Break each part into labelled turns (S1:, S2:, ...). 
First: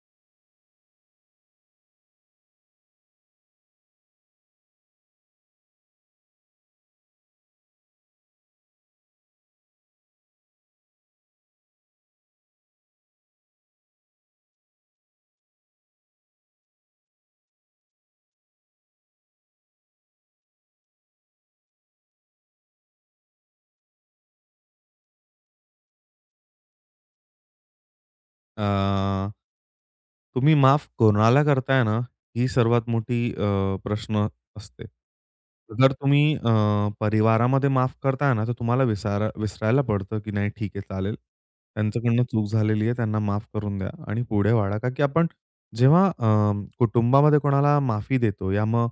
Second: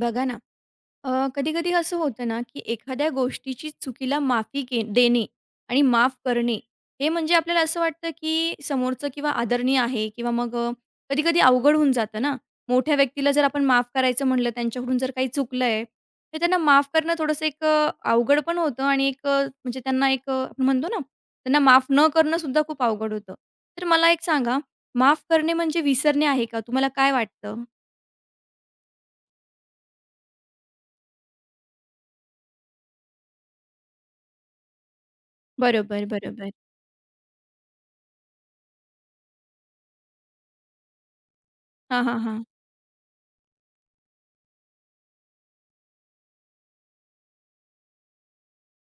S1: बघा ना, अ, कधी-कधी असं होतं ना, की एखाद्या गोष्टीची चुकीला माफी देणे आणि माफ करणे, हे म्हणजे आपल्याला असं वाटतं, की समोरचं किंवा आदरणीय आहे किंवा मग कधी-कधी अवघड होऊन जातं ना. मोठ्या व्यक्तीला जर आपण माफ करायचं म्हटलं, त्यांच्याकडून जर काही चुकलंय, तर त्यांना माफ करणं थोडंसं एक अवघड पण होतं आणि एक म्हणजे त्यांना एक आपण म्हणतो ना, त्यांना माफ न करणं सुद्धा खूप अवघड होतं. तर मला एक सांगा, माफ करणे म्हणजे विसरणे आहे का? तुम्हाला काय वाटतं?
S2: अ, तुम्ही माफ कोणाला करताय ना, ही सर्वात मोठी प्रश्न असते. जर
S1: बरोबर,
S2: तुम्ही
S1: बरोबर.
S2: परिवारामध्ये माफ करताय ना, तर तुम्हाला विसरायला पडतं, की नाही ठीक आहे चालेल.
S1: हां, हां,
S2: त्यांच्याकडनं
S1: हां.
S2: चूक झालेली आहे, त्यांना माफ करून द्या आणि पुढे वाढा. का की आपण जेव्हा कुटुंबामध्ये कोणाला माफी देतो या मग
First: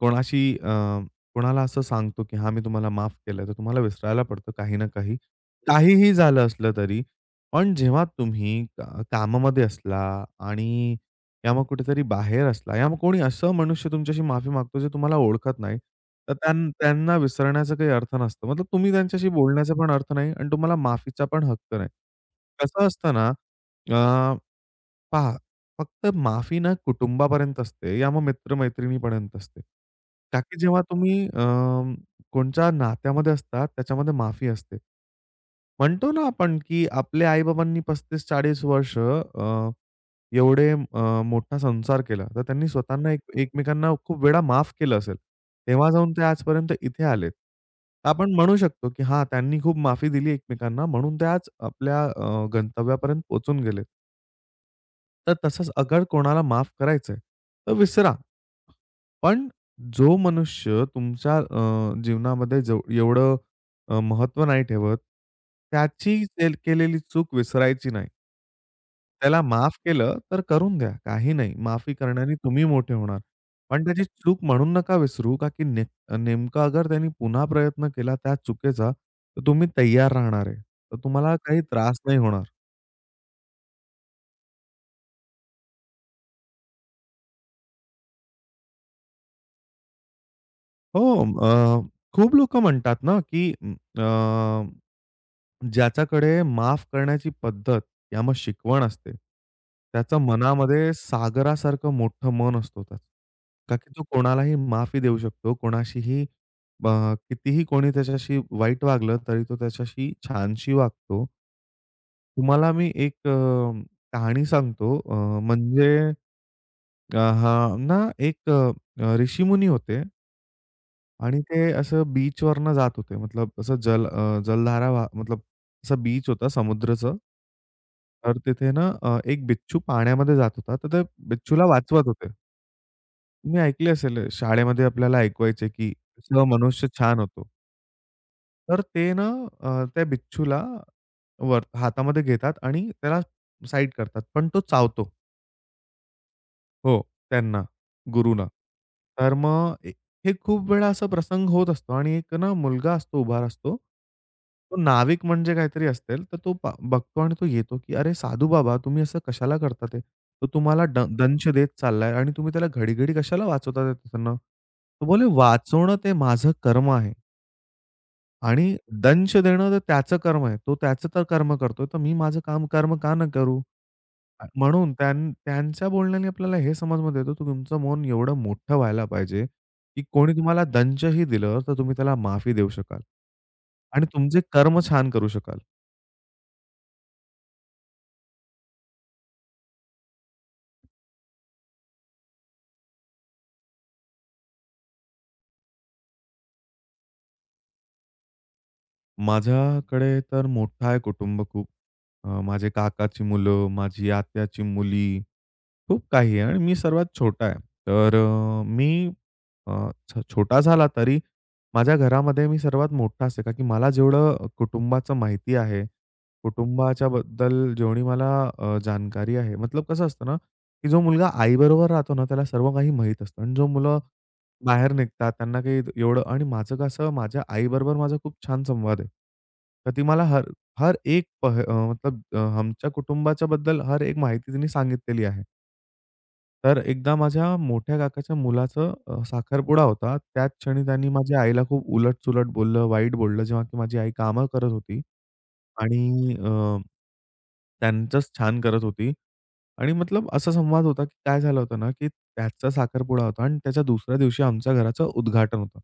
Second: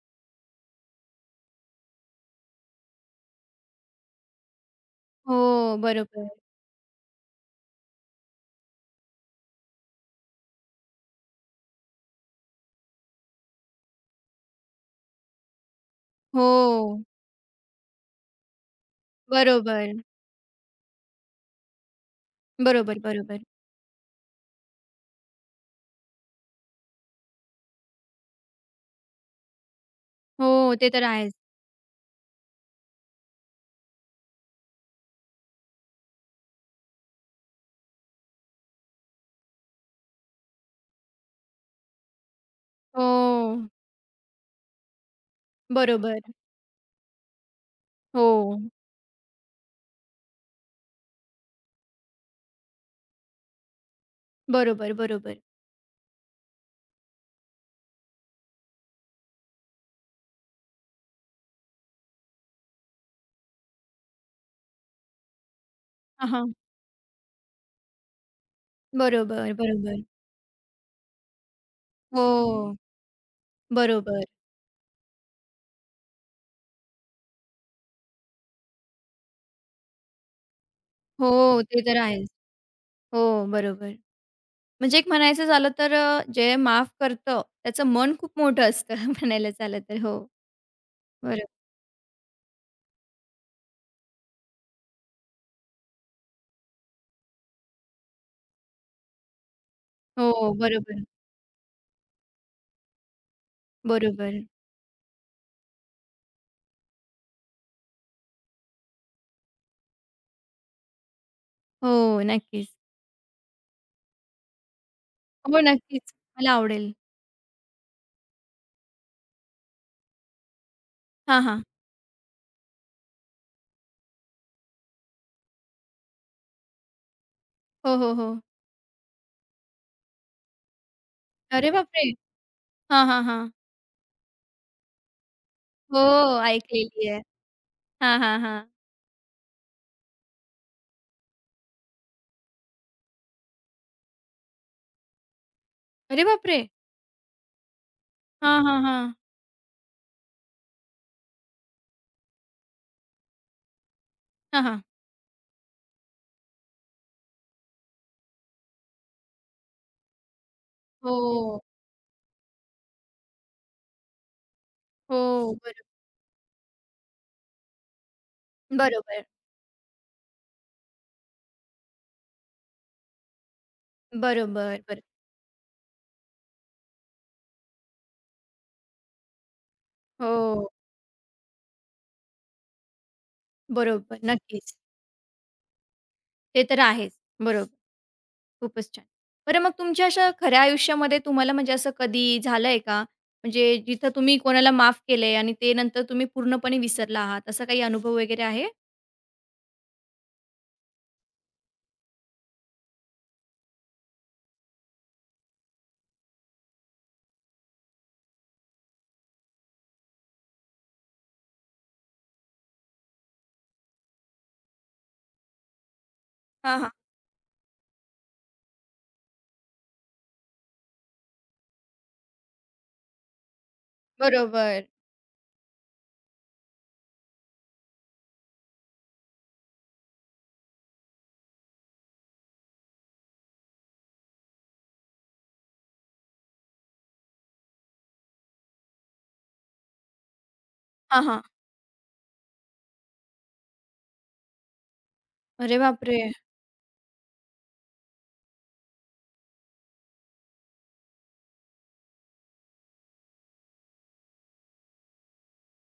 S2: कोणाशी अ, कोणाला असं सांगतो, की "हां, मी तुम्हाला माफ केलं." तर तुम्हाला विसरायला पडतं काही ना काही.
S1: हो,
S2: काहीही
S1: बरोबर.
S2: झालं असलं तरी पण जेव्हा तुम्ही कामामध्ये असला आणि या मग कुठेतरी बाहेर असला, या मग कोणी असं मनुष्य तुमच्याशी माफी मागतो, जे तुम्हाला ओळखत नाही, तर
S1: हो,
S2: त्यांना विसरण्याचा काही अर्थ नसतो. मतलब तुम्ही त्यांच्याशी बोलण्याचा पण
S1: बरोबर.
S2: अर्थ नाही आणि तुम्हाला माफीचा पण हक्क नाही. कसं
S1: बरोबर,
S2: असतं ना,
S1: बरोबर.
S2: पहा, फक्त माफी ना कुटुंबापर्यंत असते या मग मित्र-मैत्रिणीपर्यंत असते. का की
S1: हो,
S2: जेव्हा
S1: ते तर
S2: तुम्ही
S1: आहेच.
S2: कोणच्या नात्यामध्ये असतात त्याच्यामध्ये माफी असते. म्हणतो ना आपण की आपल्या आई-बाबांनी 35-40 वर्ष एवढे मोठा संसार केला. तर त्यांनी
S1: हो,
S2: स्वतःना एक एकमेकांना खूप वेळा माफ केलं असेल. तेव्हा जाऊन
S1: बरोबर.
S2: ते आजपर्यंत इथे आलेत.
S1: हो,
S2: आपण म्हणू शकतो की हां, त्यांनी खूप माफी दिली एकमेकांना म्हणून ते आज आपल्या गंतव्यापर्यंत पोहचून गेलेत.
S1: बरोबर,
S2: तर
S1: बरोबर.
S2: तसंच अगर कोणाला माफ करायचंय, तर विसरा. पण जो मनुष्य तुमच्या जीवनामध्ये एवढं महत्त्व नाही ठेवत, त्याची
S1: हां, हां.
S2: केलेली चूक विसरायची नाही. त्याला
S1: बरोबर,
S2: माफ
S1: बरोबर.
S2: केलं तर करून द्या. काही नाही, माफी करण्याने तुम्ही
S1: हो,
S2: मोठे होणार. पण त्याची
S1: बरोबर.
S2: चूक म्हणून नका विसरू, का की नेमका अगर त्यांनी पुन्हा प्रयत्न केला त्या चुकीचा, तर तुम्ही तैयार राहणार आहे. तर तुम्हाला काही
S1: हो, ते तर
S2: त्रास नाही
S1: आहेच.
S2: होणार.
S1: हो, बरोबर. म्हणजे एक म्हणायचं झालं तर जे माफ करतं त्याचं मन खूप मोठं असतं म्हणायला झालं तर. हो,
S2: हो.
S1: बरोबर.
S2: अ, खूप लोकं म्हणतात ना, की अ, ज्याच्याकडे माफ करण्याची पद्धत किंवा मग शिकवण असते, त्याचं
S1: हो,
S2: मनामध्ये
S1: बरोबर,
S2: सागरासारखं मोठं मन असतो त्याचं. का की तो
S1: बरोबर.
S2: कोणालाही माफी देऊ शकतो. कोणाशीही अ, कितीही कोणी त्याच्याशी वाईट वागलं, तरी तो त्याच्याशी छानशी वागतो.
S1: हो, नक्कीच.
S2: तुम्हाला मी एक कहाणी सांगतो.
S1: हो,
S2: म्हणजे,
S1: नक्कीच. मला आवडेल.
S2: हां ना, एक ऋषीमुनी होते. आणि
S1: हां,
S2: ते
S1: हां.
S2: असं बीचवरनं जात होते. मतलब असं जलधारा वाह मतलब असं बीच होता समुद्राचं.
S1: हो, हो, हो.
S2: तर तिथे ना एक बिच्छू पाण्यामध्ये जात होता. तर ते बिच्छूला
S1: अरे बापरे!
S2: वाचवत होते.
S1: हां, हां, हां.
S2: तुम्ही ऐकले असेल शाळेमध्ये आपल्याला ऐकवायचे, की
S1: हो,
S2: "सह मनुष्य
S1: ऐकलेली
S2: छान
S1: आहे.
S2: होतो."
S1: हां, हां, हां.
S2: तर ते ना त्या बिच्छूला वर हातामध्ये घेतात आणि त्याला साईड करतात. पण तो चावतो.
S1: अरे बापरे!
S2: हो, त्यांना, गुरूंना.
S1: हां, हां, हां.
S2: तर मग हे खूप वेळा असा प्रसंग होत असतो आणि एक ना मुलगा असतो, उभा असतो.
S1: हां,
S2: तो
S1: हां.
S2: नाविक म्हणजे काहीतरी असेल, तर तो बघतो आणि तो येतो, की "अरे साधू बाबा, तुम्ही असं कशाला करता ते? तो तुम्हाला दंश
S1: हो,
S2: देत चाललाय आणि तुम्ही त्याला घडी-घडी कशाला वाचवता त्याच्याकडनं?" तो बोले,
S1: हो. बरो
S2: "वाचवणं ते माझं कर्म आहे आणि
S1: बरोबर,
S2: दंश देणं तर त्याचं कर्म आहे. तो त्याचं तर कर्म करतोय, तर मी माझं काम कर्म का न करू?"
S1: बरोबर,
S2: म्हणून
S1: बरं.
S2: त्यांच्या बोलण्याने आपल्याला हे समजमध्ये येतं, तुमचं मन एवढं मोठं व्हायला पाहिजे, की कोणी तुम्हाला
S1: हो,
S2: दंशही दिलं, तर तुम्ही त्याला माफी देऊ शकाल आणि
S1: बरोबर.
S2: तुमचे
S1: नक्कीच.
S2: कर्म छान करू शकाल.
S1: ते तर आहेच. बरोबर. खूपच छान. बरं मग तुमच्या अशा खऱ्या आयुष्यामध्ये तुम्हाला म्हणजे असं कधी झालंय का? म्हणजे जिथं तुम्ही कोणाला माफ केलंय आणि ते नंतर तुम्ही पूर्णपणे विसरला आहात, असा काही अनुभव वगैरे आहे?
S2: माझ्याकडे तर मोठं आहे कुटुंब खूप. माझे काकाची मुलं, माझी आत्याची मुली, खूप काही आहे आणि मी सर्वात छोटा आहे. तर मी अ, छ छोटा झाला तरी माझ्या घरामध्ये मी सर्वात मोठा असे का की मला जेवढं कुटुंबाचं माहिती आहे,
S1: हां, हां.
S2: कुटुंबाच्या बद्दल जेवढी मला जानकारी आहे. मतलब कसं असतं ना, की जो मुलगा आईबरोबर राहतो ना, त्याला सर्व काही माहीत असतं आणि जो मुलं
S1: बरोबर.
S2: बाहेर निघतात. त्यांना काही एवढं आणि माझं कसं माझ्या आईबरोबर माझा खूप छान संवाद आहे. तर ती मला हर हर एक मतलब, आमच्या कुटुंबाच्या बद्दल हर एक माहिती तिने सांगितलेली आहे. तर एकदा माझ्या मोठ्या काकाच्या मुलाचं साखरपुडा होता. त्याच क्षणी त्यांनी
S1: हां,
S2: माझ्या
S1: हां.
S2: आईला खूप उलट-सुलट बोललं, वाईट बोललं, जेव्हा की माझी आई कामं करत होती
S1: अरे बापरे!
S2: आणि त्यांचंच छान करत होती. आणि मतलब असा संवाद होता, की काय झालं होतं ना, की त्याचा साखरपुडा होता आणि त्याच्या दुसऱ्या दिवशी आमच्या घराचं उद्घाटन होतं.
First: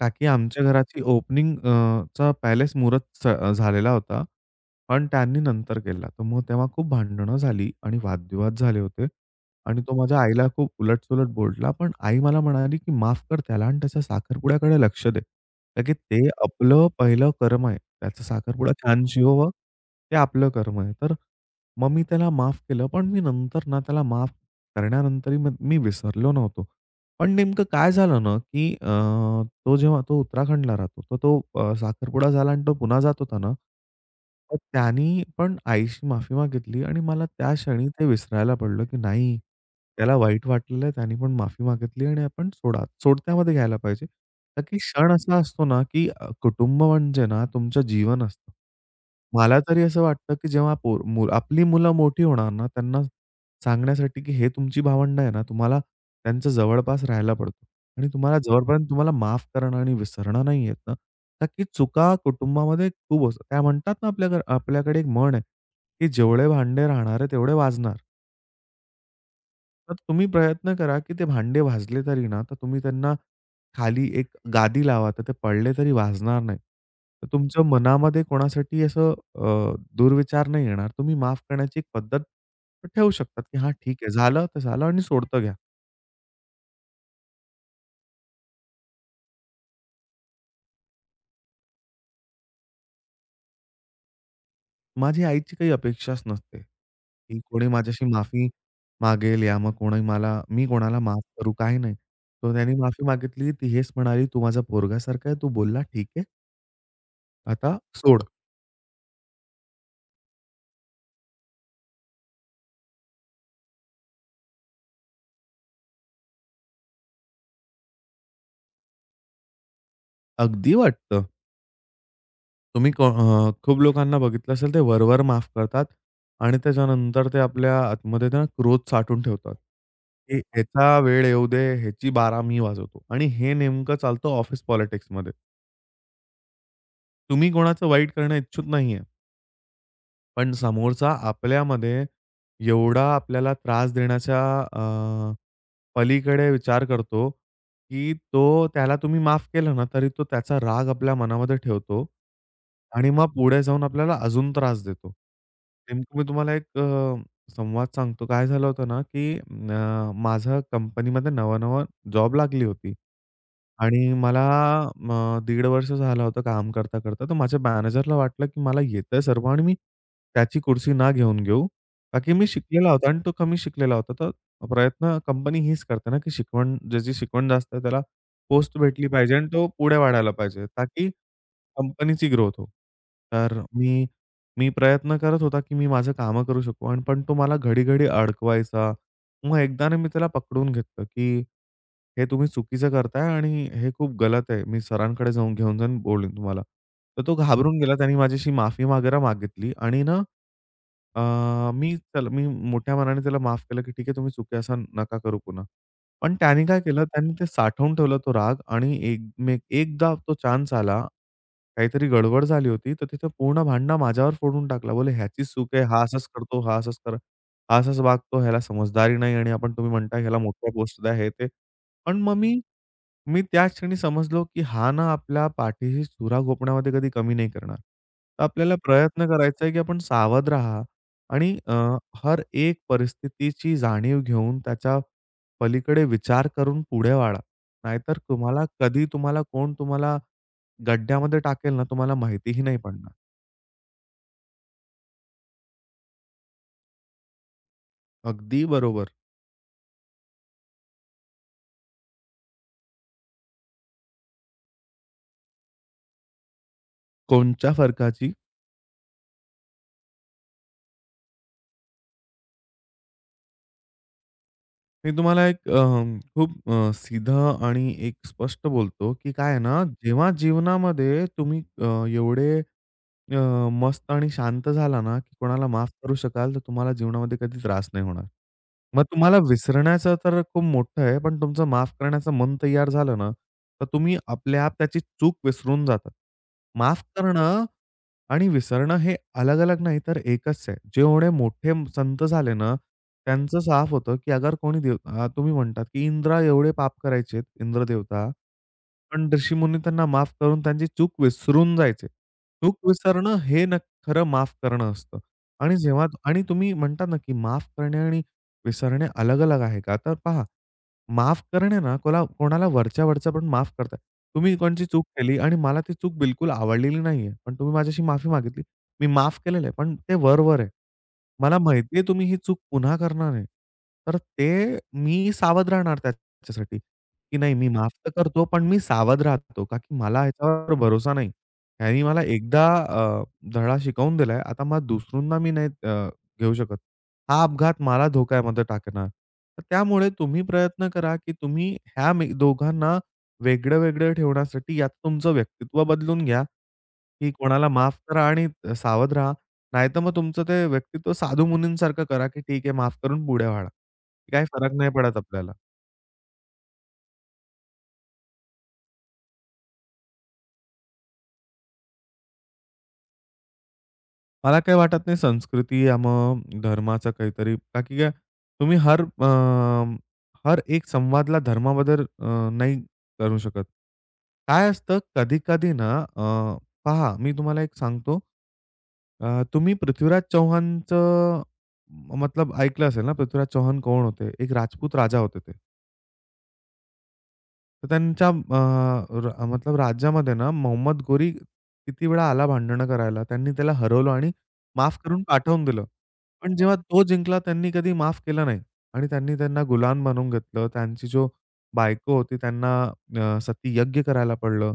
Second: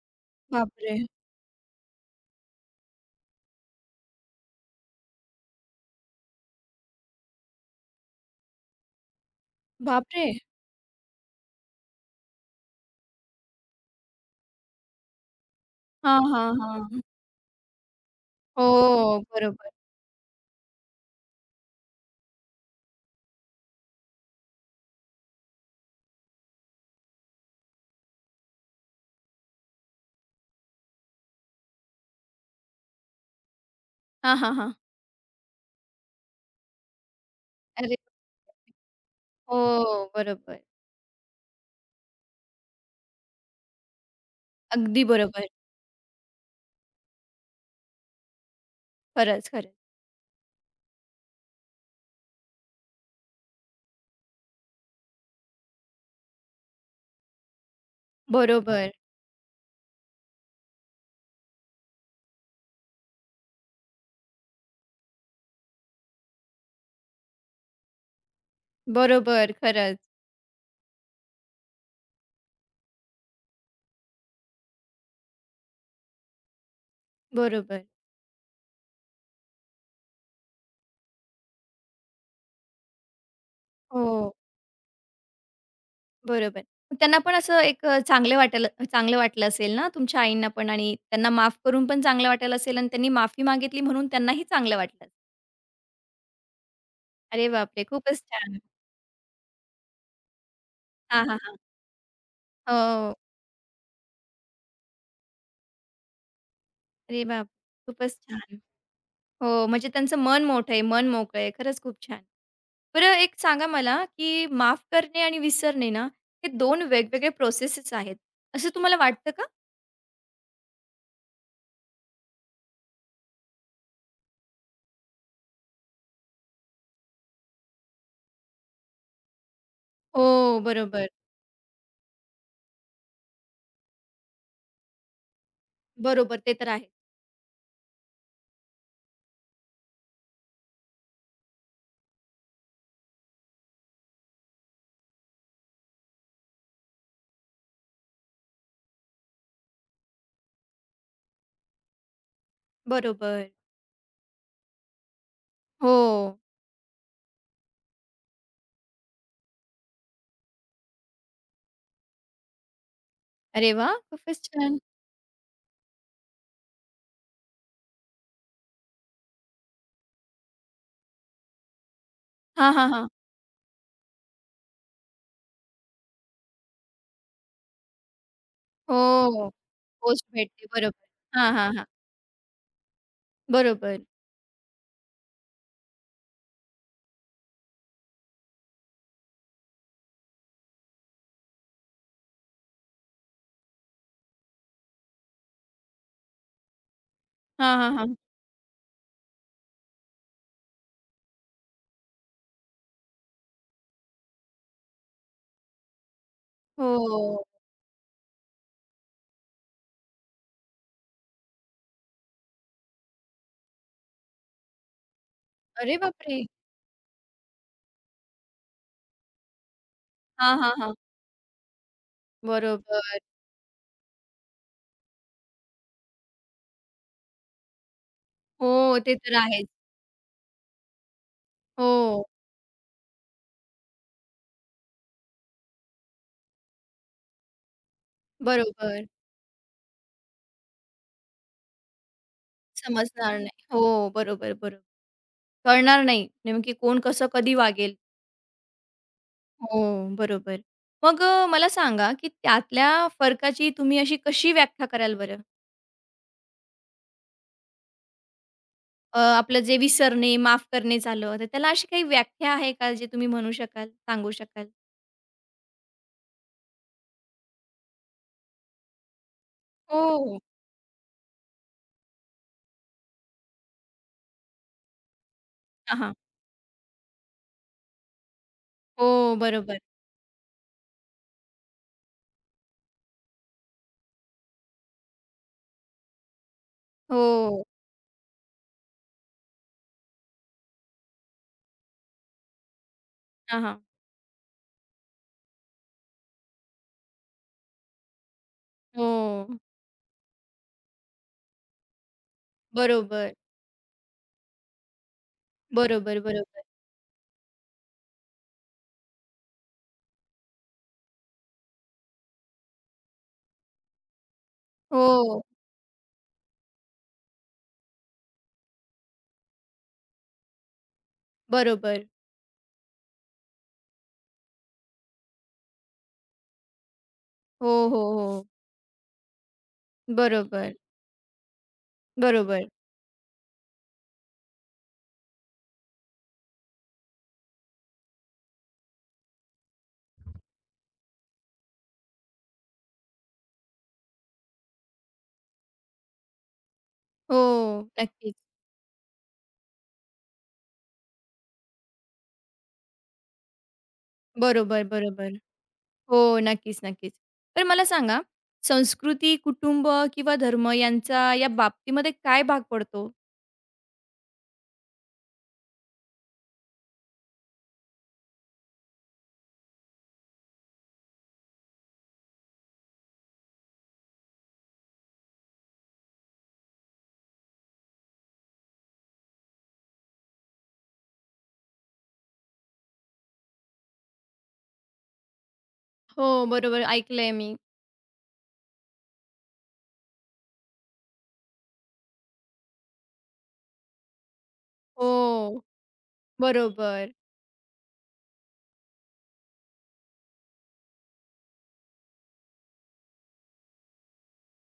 S2: का की आमच्या
S1: बापरे!
S2: घराची ओपनिंग ...चा पॅलेस झालेला होता. पण त्यांनी नंतर केला. तर मग तेव्हा खूप भांडणं झाली आणि वादविवाद झाले होते. आणि तो माझ्या
S1: बापरे!
S2: आईला खूप उलट-सुलट बोलला. पण आई मला म्हणाली, की "माफ कर त्याला आणि त्याच्या साखरपुड्याकडे लक्ष दे. कारण की
S1: हां,
S2: ते
S1: हां,
S2: आपलं
S1: हां.
S2: पहिलं कर्म आहे. त्याचा साखरपुडा छान
S1: हो,
S2: शिवावं,
S1: बरोबर.
S2: ते आपलं कर्म आहे." तर मग मी त्याला माफ केलं. पण मी नंतर ना त्याला माफ करण्यानंतरही मग मी विसरलो नव्हतो. पण नेमकं काय झालं ना, की तो जेव्हा तो उत्तराखंडला राहतो. तर तो साखरपुडा झाला आणि तो पुन्हा जात होता ना,
S1: हां, हां,
S2: तर
S1: हां.
S2: त्यानी पण आईशी माफी मागितली आणि मला त्या क्षणी
S1: अरे
S2: ते विसरायला पडलं, की नाही,
S1: हो,
S2: त्याला वाईट
S1: बरोबर.
S2: वाटलेलं, त्यानी पण माफी मागितली आणि आपण सोडा सोडत्यामध्ये घ्यायला पाहिजे. तर की
S1: अगदी
S2: क्षण असा
S1: बरोबर.
S2: असतो ना, की कुटुंब म्हणजे ना तुमचं जीवन असतं.
S1: खरंच,
S2: मला
S1: खरंच.
S2: तरी असं वाटतं, की जेव्हा पोर मु आपली मुलं मोठी होणार ना, त्यांना सांगण्यासाठी, की हे तुमची भावंड आहे ना, तुम्हाला त्यांच्या जवळपास राहायला पडतो आणि तुम्हाला जवळपर्यंत
S1: बरोबर,
S2: तुम्हाला माफ करणं आणि विसरणं नाही येत ना, का की चुका कुटुंबामध्ये खूप असतात. त्या म्हणतात ना, आपल्याकडे आपल्याकडे एक म्हण आहे, की जेवढे भांडे राहणार आहे, तेवढे वाजणार.
S1: बरोबर.
S2: तर
S1: खरंच.
S2: तुम्ही प्रयत्न करा, की ते भांडे वाजले तरी ना, तर तुम्ही त्यांना खाली एक गादी लावा, तर ते पडले तरी वाजणार नाही. तर तुमच्या
S1: बरोबर.
S2: मनामध्ये कोणासाठी असं दुर्विचार नाही येणार. तुम्ही माफ करण्याची एक पद्धत ठेवू शकतात, की हां, ठीक आहे.
S1: हो,
S2: झालं तर झालं आणि सोडतं घ्या.
S1: बरोबर. त्यांना पण असं एक चांगलं वाटलं असेल ना तुमच्या आईंना पण आणि त्यांना माफ करून पण चांगलं वाटायला असेल आणि त्यांनी माफी मागितली म्हणून त्यांनाही चांगलं वाटलं.
S2: माझी आईची काही अपेक्षाच नसते, की
S1: अरे
S2: कोणी
S1: बापरे!
S2: माझ्याशी
S1: खूपच
S2: माफी
S1: छान.
S2: मागेल या मग कोणी मला मी कोणाला माफ
S1: हां, हां,
S2: करू,
S1: हां.
S2: काही नाही. तर त्याने माफी
S1: हो.
S2: मागितली, ती हेच म्हणाली, "तू माझा पोरगासारखा आहे, तू बोलला, ठीक आहे.
S1: अरे बाप!
S2: आता
S1: खूपच
S2: सोड."
S1: छान. हो, म्हणजे त्यांचं मन मोठं आहे, मन मोकळं आहे. खरंच खूप छान. बरं एक सांगा मला, की माफ करणे आणि विसरणे ना, हे 2 वेगवेगळे प्रोसेसेस आहेत, असं तुम्हाला वाटतं का?
S2: अगदी वाटतं. तुम्ही को खूप लोकांना बघितलं असेल ते वरवर माफ करतात आणि त्याच्यानंतर ते आपल्या आतमध्ये ना क्रोध साठवून ठेवतात, की
S1: हो,
S2: ह्याचा
S1: बरोबर.
S2: वेळ येऊ दे, ह्याची बारा मी वाजवतो आणि हे नेमकं चालतं ऑफिस पॉलिटिक्समध्ये.
S1: बरोबर, ते तर आहे.
S2: तुम्ही कोणाचं वाईट करणं इच्छुक नाहीये. पण समोरचा आपल्यामध्ये एवढा आपल्याला त्रास देण्याच्या अ, पलीकडे विचार करतो, की तो त्याला तुम्ही माफ केलं ना, तरी तो त्याचा राग आपल्या मनामध्ये ठेवतो आणि मग
S1: बरोबर.
S2: पुढे जाऊन आपल्याला अजून त्रास देतो.
S1: हो.
S2: नेमकं मी तुम्हाला एक संवाद सांगतो. काय झालं होतं ना, की माझं कंपनीमध्ये नवं-नवं जॉब लागली होती.
S1: अरे वाह!
S2: आणि
S1: खूपच
S2: मला
S1: छान.
S2: दीड वर्ष झालं होतं काम करता-करता. तर माझ्या मॅनेजरला वाटलं, की मला येतंय सर्व आणि मी त्याची कुर्सी ना घेऊन घेऊ. का की मी
S1: हां, हां,
S2: शिकलेला
S1: हां.
S2: होता आणि तो कमी शिकलेला होता. तर प्रयत्न कंपनी हीच करते ना, की शिकवण ज्याची शिकवण जास्त आहे त्याला पोस्ट भेटली पाहिजे आणि
S1: हो.
S2: तो पुढे
S1: पोस्ट
S2: वाढायला
S1: भेटते.
S2: पाहिजे,
S1: बरोबर.
S2: ताकी
S1: हां, हां, हां.
S2: कंपनीची ग्रोथ हो. तर
S1: बरोबर.
S2: मी मी प्रयत्न करत होता, की मी माझं कामं करू शकू आणि पण तो मला घडी-घडी अडकवायचा. मग एकदा ना मी त्याला पकडून घेतलं, की हे तुम्ही चुकीचं करताय आणि हे खूप गलत आहे. मी सरांकडे जाऊन घेऊन जाऊन बोलेन तुम्हाला. तर तो
S1: हां,
S2: घाबरून गेला.
S1: हां, हां.
S2: त्याने माझ्याशी माफी वगैरे मागितली आणि ना, अ, मी मोठ्या मनाने त्याला माफ केलं, की "ठीक आहे, तुम्ही चुकी असा नका करू पुन्हा." पण त्याने काय केलं, त्याने
S1: हो.
S2: ते साठवून ठेवला तो राग आणि एकदा तो चान्स आला, काहीतरी गडबड झाली होती, तर तिथं पूर्ण भांडणं माझ्यावर फोडून टाकला. बोले "ह्याचीच चूक आहे,
S1: अरे
S2: हा असाच
S1: बापरे!
S2: करतो, हा असाच वागतो, ह्याला समजदारी नाही आणि आपण तुम्ही म्हणताय ह्याला
S1: हां,
S2: मोठ्या
S1: हां, हां.
S2: गोष्टी द्या, हे ते." पण मग मी
S1: बरोबर.
S2: मी त्याच क्षणी समजलो, की हा ना आपल्या पाठीशी चुरा घोपण्यामध्ये कधी कमी नाही करणार. तर आपल्याला
S1: हो, ते
S2: प्रयत्न
S1: तर
S2: करायचा
S1: आहेच.
S2: आहे, की आपण सावध राहा आणि
S1: हो,
S2: हर एक परिस्थितीची जाणीव घेऊन त्याच्या पलीकडे विचार करून पुढे वाढा. नाहीतर तुम्हाला कधी
S1: बरोबर.
S2: तुम्हाला कोण तुम्हाला गड्ड्यामध्ये टाकेल ना, तुम्हाला माहितीही नाही पडणार.
S1: समजणार नाही. हो, बरोबर, बरोबर. कळणार नाही, नेमकी कोण कसं कधी वागेल.
S2: अगदी बरोबर.
S1: हो, बरोबर. मग मला सांगा, की त्यातल्या फरकाची तुम्ही अशी कशी व्याख्या कराल बरं?
S2: कोणच्या फरकाची?
S1: आपलं जे विसरणे, माफ करणे झालं, तर त्याला अशी काही व्याख्या आहे का जे तुम्ही म्हणू शकाल, सांगू शकाल?
S2: मी तुम्हाला एक खूप सीधं आणि एक स्पष्ट बोलतो, की काय आहे ना,
S1: हो,
S2: जेव्हा
S1: हो.
S2: जीवनामध्ये तुम्ही एवढे अ, मस्त आणि शांत झाला ना, की कोणाला माफ
S1: हां, हां.
S2: करू शकाल, तर तुम्हाला जीवनामध्ये कधी त्रास नाही होणार. मग
S1: हो,
S2: तुम्हाला
S1: बरोबर.
S2: विसरण्याचं तर खूप मोठं आहे, पण तुमचं माफ करण्याचं मन तयार झालं ना, तर तुम्ही आपल्या आप त्याची चूक विसरून जातात. माफ
S1: हो.
S2: करणं आणि विसरणं हे अलग-अलग नाही तर एकच आहे. जेवढे मोठे संत झाले ना, त्यांचं
S1: हां, हां.
S2: साफ होतं, की अगर कोणी तुम्ही म्हणतात, की इंद्रा एवढे पाप करायचे, इंद्र देवता,
S1: हो.
S2: पण ऋषीमुनी त्यांना माफ करून त्यांची चूक विसरून जायचे. चूक
S1: बरोबर,
S2: विसरणं हे खरं माफ करणं असतं. आणि जेव्हा
S1: बरोबर,
S2: आणि
S1: बरोबर.
S2: तुम्ही म्हणतात ना, की माफ करणे आणि विसरणे अलग-अलग आहे का? तर पहा, माफ करणे ना कोणाला वरच्या-वरच्या पण माफ करतात. तुम्ही कोणची चूक केली
S1: हो,
S2: आणि मला ती चूक बिलकुल आवडलेली नाहीये. पण तुम्ही माझ्याशी माफी मागितली. मी माफ केलेलं आहे, पण ते वर-वर आहे. मला माहिती
S1: बरोबर.
S2: तुम्ही ही चूक पुन्हा करणार आहे. तर ते मी सावध राहणार त्याच्यासाठी, की नाही मी
S1: हो,
S2: माफ
S1: हो,
S2: तर करतो,
S1: हो.
S2: पण मी सावध राहतो. का की मला
S1: बरोबर,
S2: ह्याच्यावर भरोसा नाही. ह्यानी मला
S1: बरोबर.
S2: एकदा धडा शिकवून दिलाय. आता मग दुसऱ्यांदा मी नाही घेऊ शकत. हा अपघात मला धोक्यामध्ये टाकणार. तर त्यामुळे तुम्ही प्रयत्न करा, की तुम्ही ह्या मी दोघांना वेगळं-वेगळं ठेवण्यासाठी यात तुमचं व्यक्तित्व बदलून घ्या, की
S1: हो,
S2: कोणाला माफ करा
S1: नक्कीच.
S2: आणि सावध राहा. नाहीतर मग तुमचं ते व्यक्तित्व साधू मुनींसारखं करा, की ठीक आहे माफ करून पुढे वाढा. काही फरक
S1: बरोबर,
S2: नाही पडत
S1: बरोबर.
S2: आपल्याला.
S1: हो, नक्कीच, नक्कीच. तर मला सांगा, संस्कृती, कुटुंब किंवा धर्म यांचा या बाबतीमध्ये काय भाग पडतो?
S2: मला काही वाटत नाही संस्कृती या मग धर्माचा काहीतरी का की काय तुम्ही हर एक संवादला धर्माबद्दल नाही करू शकत. काय असतं कधी-कधी ना पहा मी तुम्हाला एक सांगतो. तुम्ही पृथ्वीराज चव्हाणचं मतलब ऐकलं असेल ना, पृथ्वीराज चव्हाण कोण होते? एक राजपूत राजा होते ते.
S1: हो, बरोबर ऐकलंय मी.
S2: तर त्यांच्या अ, र मतलब राज्यामध्ये ना मोहम्मद घोरी किती वेळा आला भांडणं करायला. त्यांनी त्याला हरवलं आणि माफ करून
S1: हो.
S2: पाठवून दिलं. पण जेव्हा तो
S1: बरोबर,
S2: जिंकला त्यांनी कधी माफ केलं नाही आणि त्यांनी त्यांना गुलाम बनवून घेतलं. त्यांची जो बायको होती त्यांना सतीयज्ञ करायला पडलं.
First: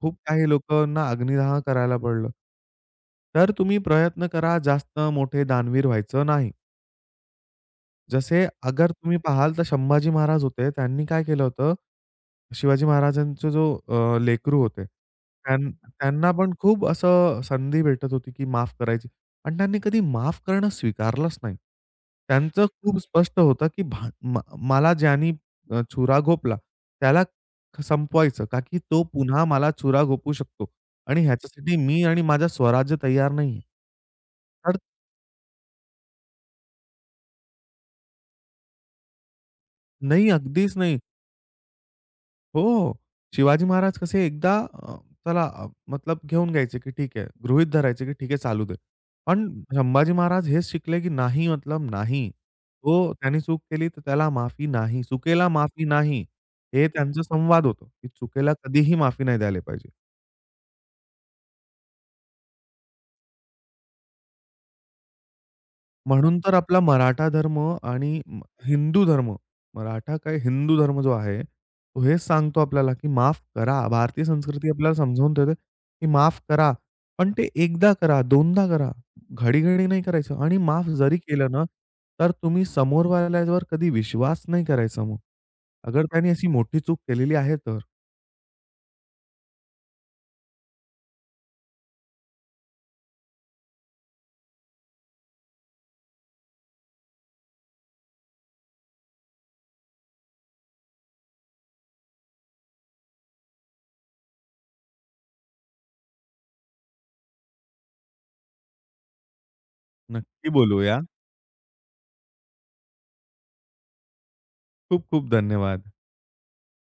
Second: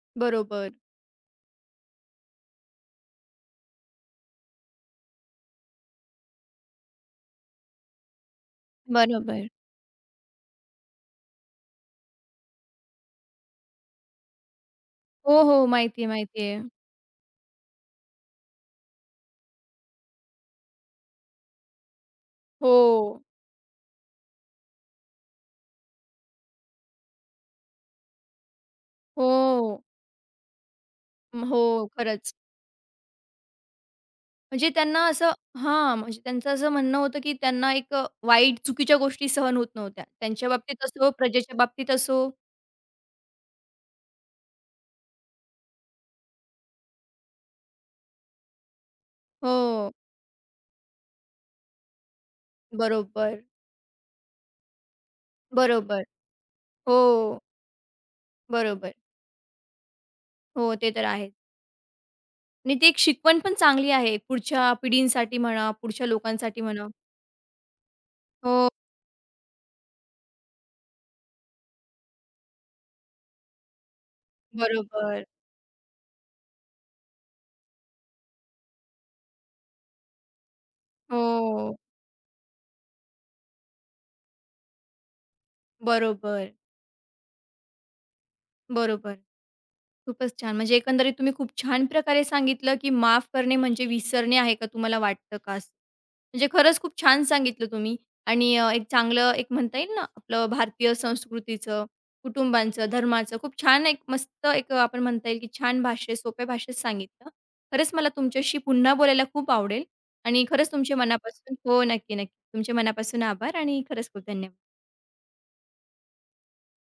S2: खूप काही
S1: बरोबर.
S2: लोकांना अग्निदाह करायला पडलं. तर तुम्ही प्रयत्न करा जास्त मोठे दानवीर व्हायचं नाही. जसे अगर तुम्ही
S1: बरोबर.
S2: पाहाल तर संभाजी महाराज होते. त्यांनी काय केलं होतं, शिवाजी महाराजांचा जो लेकरू होते,
S1: हो, हो. माहिती आहे,
S2: त्यांना
S1: माहिती
S2: पण
S1: आहे.
S2: खूप असं संधी भेटत होती, की माफ करायची. पण त्यांनी कधी माफ करणं स्वीकारलंच नाही. त्यांचं
S1: हो.
S2: खूप स्पष्ट होतं, की भा म मला ज्यानी छुरा घोपला, त्याला संपवायचं, का की तो
S1: हो.
S2: पुन्हा मला छुरा घोपू शकतो आणि
S1: अं, हो,
S2: ह्याच्यासाठी मी आणि
S1: खरंच.
S2: माझं स्वराज्य तयार नाहीये.
S1: म्हणजे
S2: तर
S1: त्यांना असं हां, म्हणजे त्यांचं असं म्हणणं होतं, की त्यांना एक वाईट, चुकीच्या गोष्टी सहन होत नव्हत्या.
S2: नाही,
S1: त्यांच्या
S2: अगदीच
S1: बाबतीत
S2: नाही.
S1: असो, प्रजेच्या बाबतीत असो.
S2: हो. शिवाजी महाराज कसे एकदा त्याला मतलब घेऊन घ्यायचे, की ठीक आहे. गृहीत धरायचे, की ठीक आहे चालू दे. पण
S1: हो,
S2: संभाजी महाराज हेच शिकले, की नाही मतलब नाही. तो त्याने
S1: बरोबर,
S2: चूक केली तर त्याला माफी नाही. चुकेला माफी
S1: बरोबर.
S2: नाही. हे
S1: हो,
S2: त्यांचा संवाद होतो, की चुकेला
S1: बरोबर.
S2: कधीही माफी नाही द्यायला पाहिजे.
S1: हो, ते तर आहे आणि ती एक शिकवण पण चांगली आहे पुढच्या पिढींसाठी म्हणा, पुढच्या
S2: म्हणून तर
S1: लोकांसाठी
S2: आपला
S1: म्हणा.
S2: मराठा धर्म आणि
S1: हो,
S2: हिंदू धर्म, मराठा काय हिंदू धर्म जो आहे, तो हेच सांगतो आपल्याला, की माफ करा. भारतीय संस्कृती आपल्याला
S1: बरोबर.
S2: समजावून देते, की माफ करा. पण ते एकदा करा, दोनदा करा. घडी-घडी नाही करायचं आणि माफ जरी केलं ना,
S1: हो,
S2: तर तुम्ही समोरवाल्यावर कधी विश्वास नाही करायचा मग. अगर त्याने अशी
S1: बरोबर,
S2: मोठी चूक केलेली आहे तर.
S1: बरोबर. खूपच छान. म्हणजे एकंदरीत तुम्ही खूप छान प्रकारे सांगितलं, की माफ करणे म्हणजे विसरणे आहे का तुम्हाला वाटतं का? असं? म्हणजे खरंच खूप छान सांगितलं तुम्ही आणि एक चांगलं एक म्हणता येईल ना, आपलं भारतीय संस्कृतीचं, कुटुंबांचं, धर्माचं खूप छान एक मस्त एक आपण म्हणता येईल, की छान भाषेत, सोप्या भाषेत सांगितलं. खरंच मला तुमच्याशी पुन्हा बोलायला खूप आवडेल आणि
S2: नक्की
S1: खरंच तुमचे
S2: बोलूया.
S1: मनापासून हो, नक्की, नक्की. तुमचे मनापासून आभार आणि खरंच खूप धन्यवाद.
S2: खूप खूप धन्यवाद.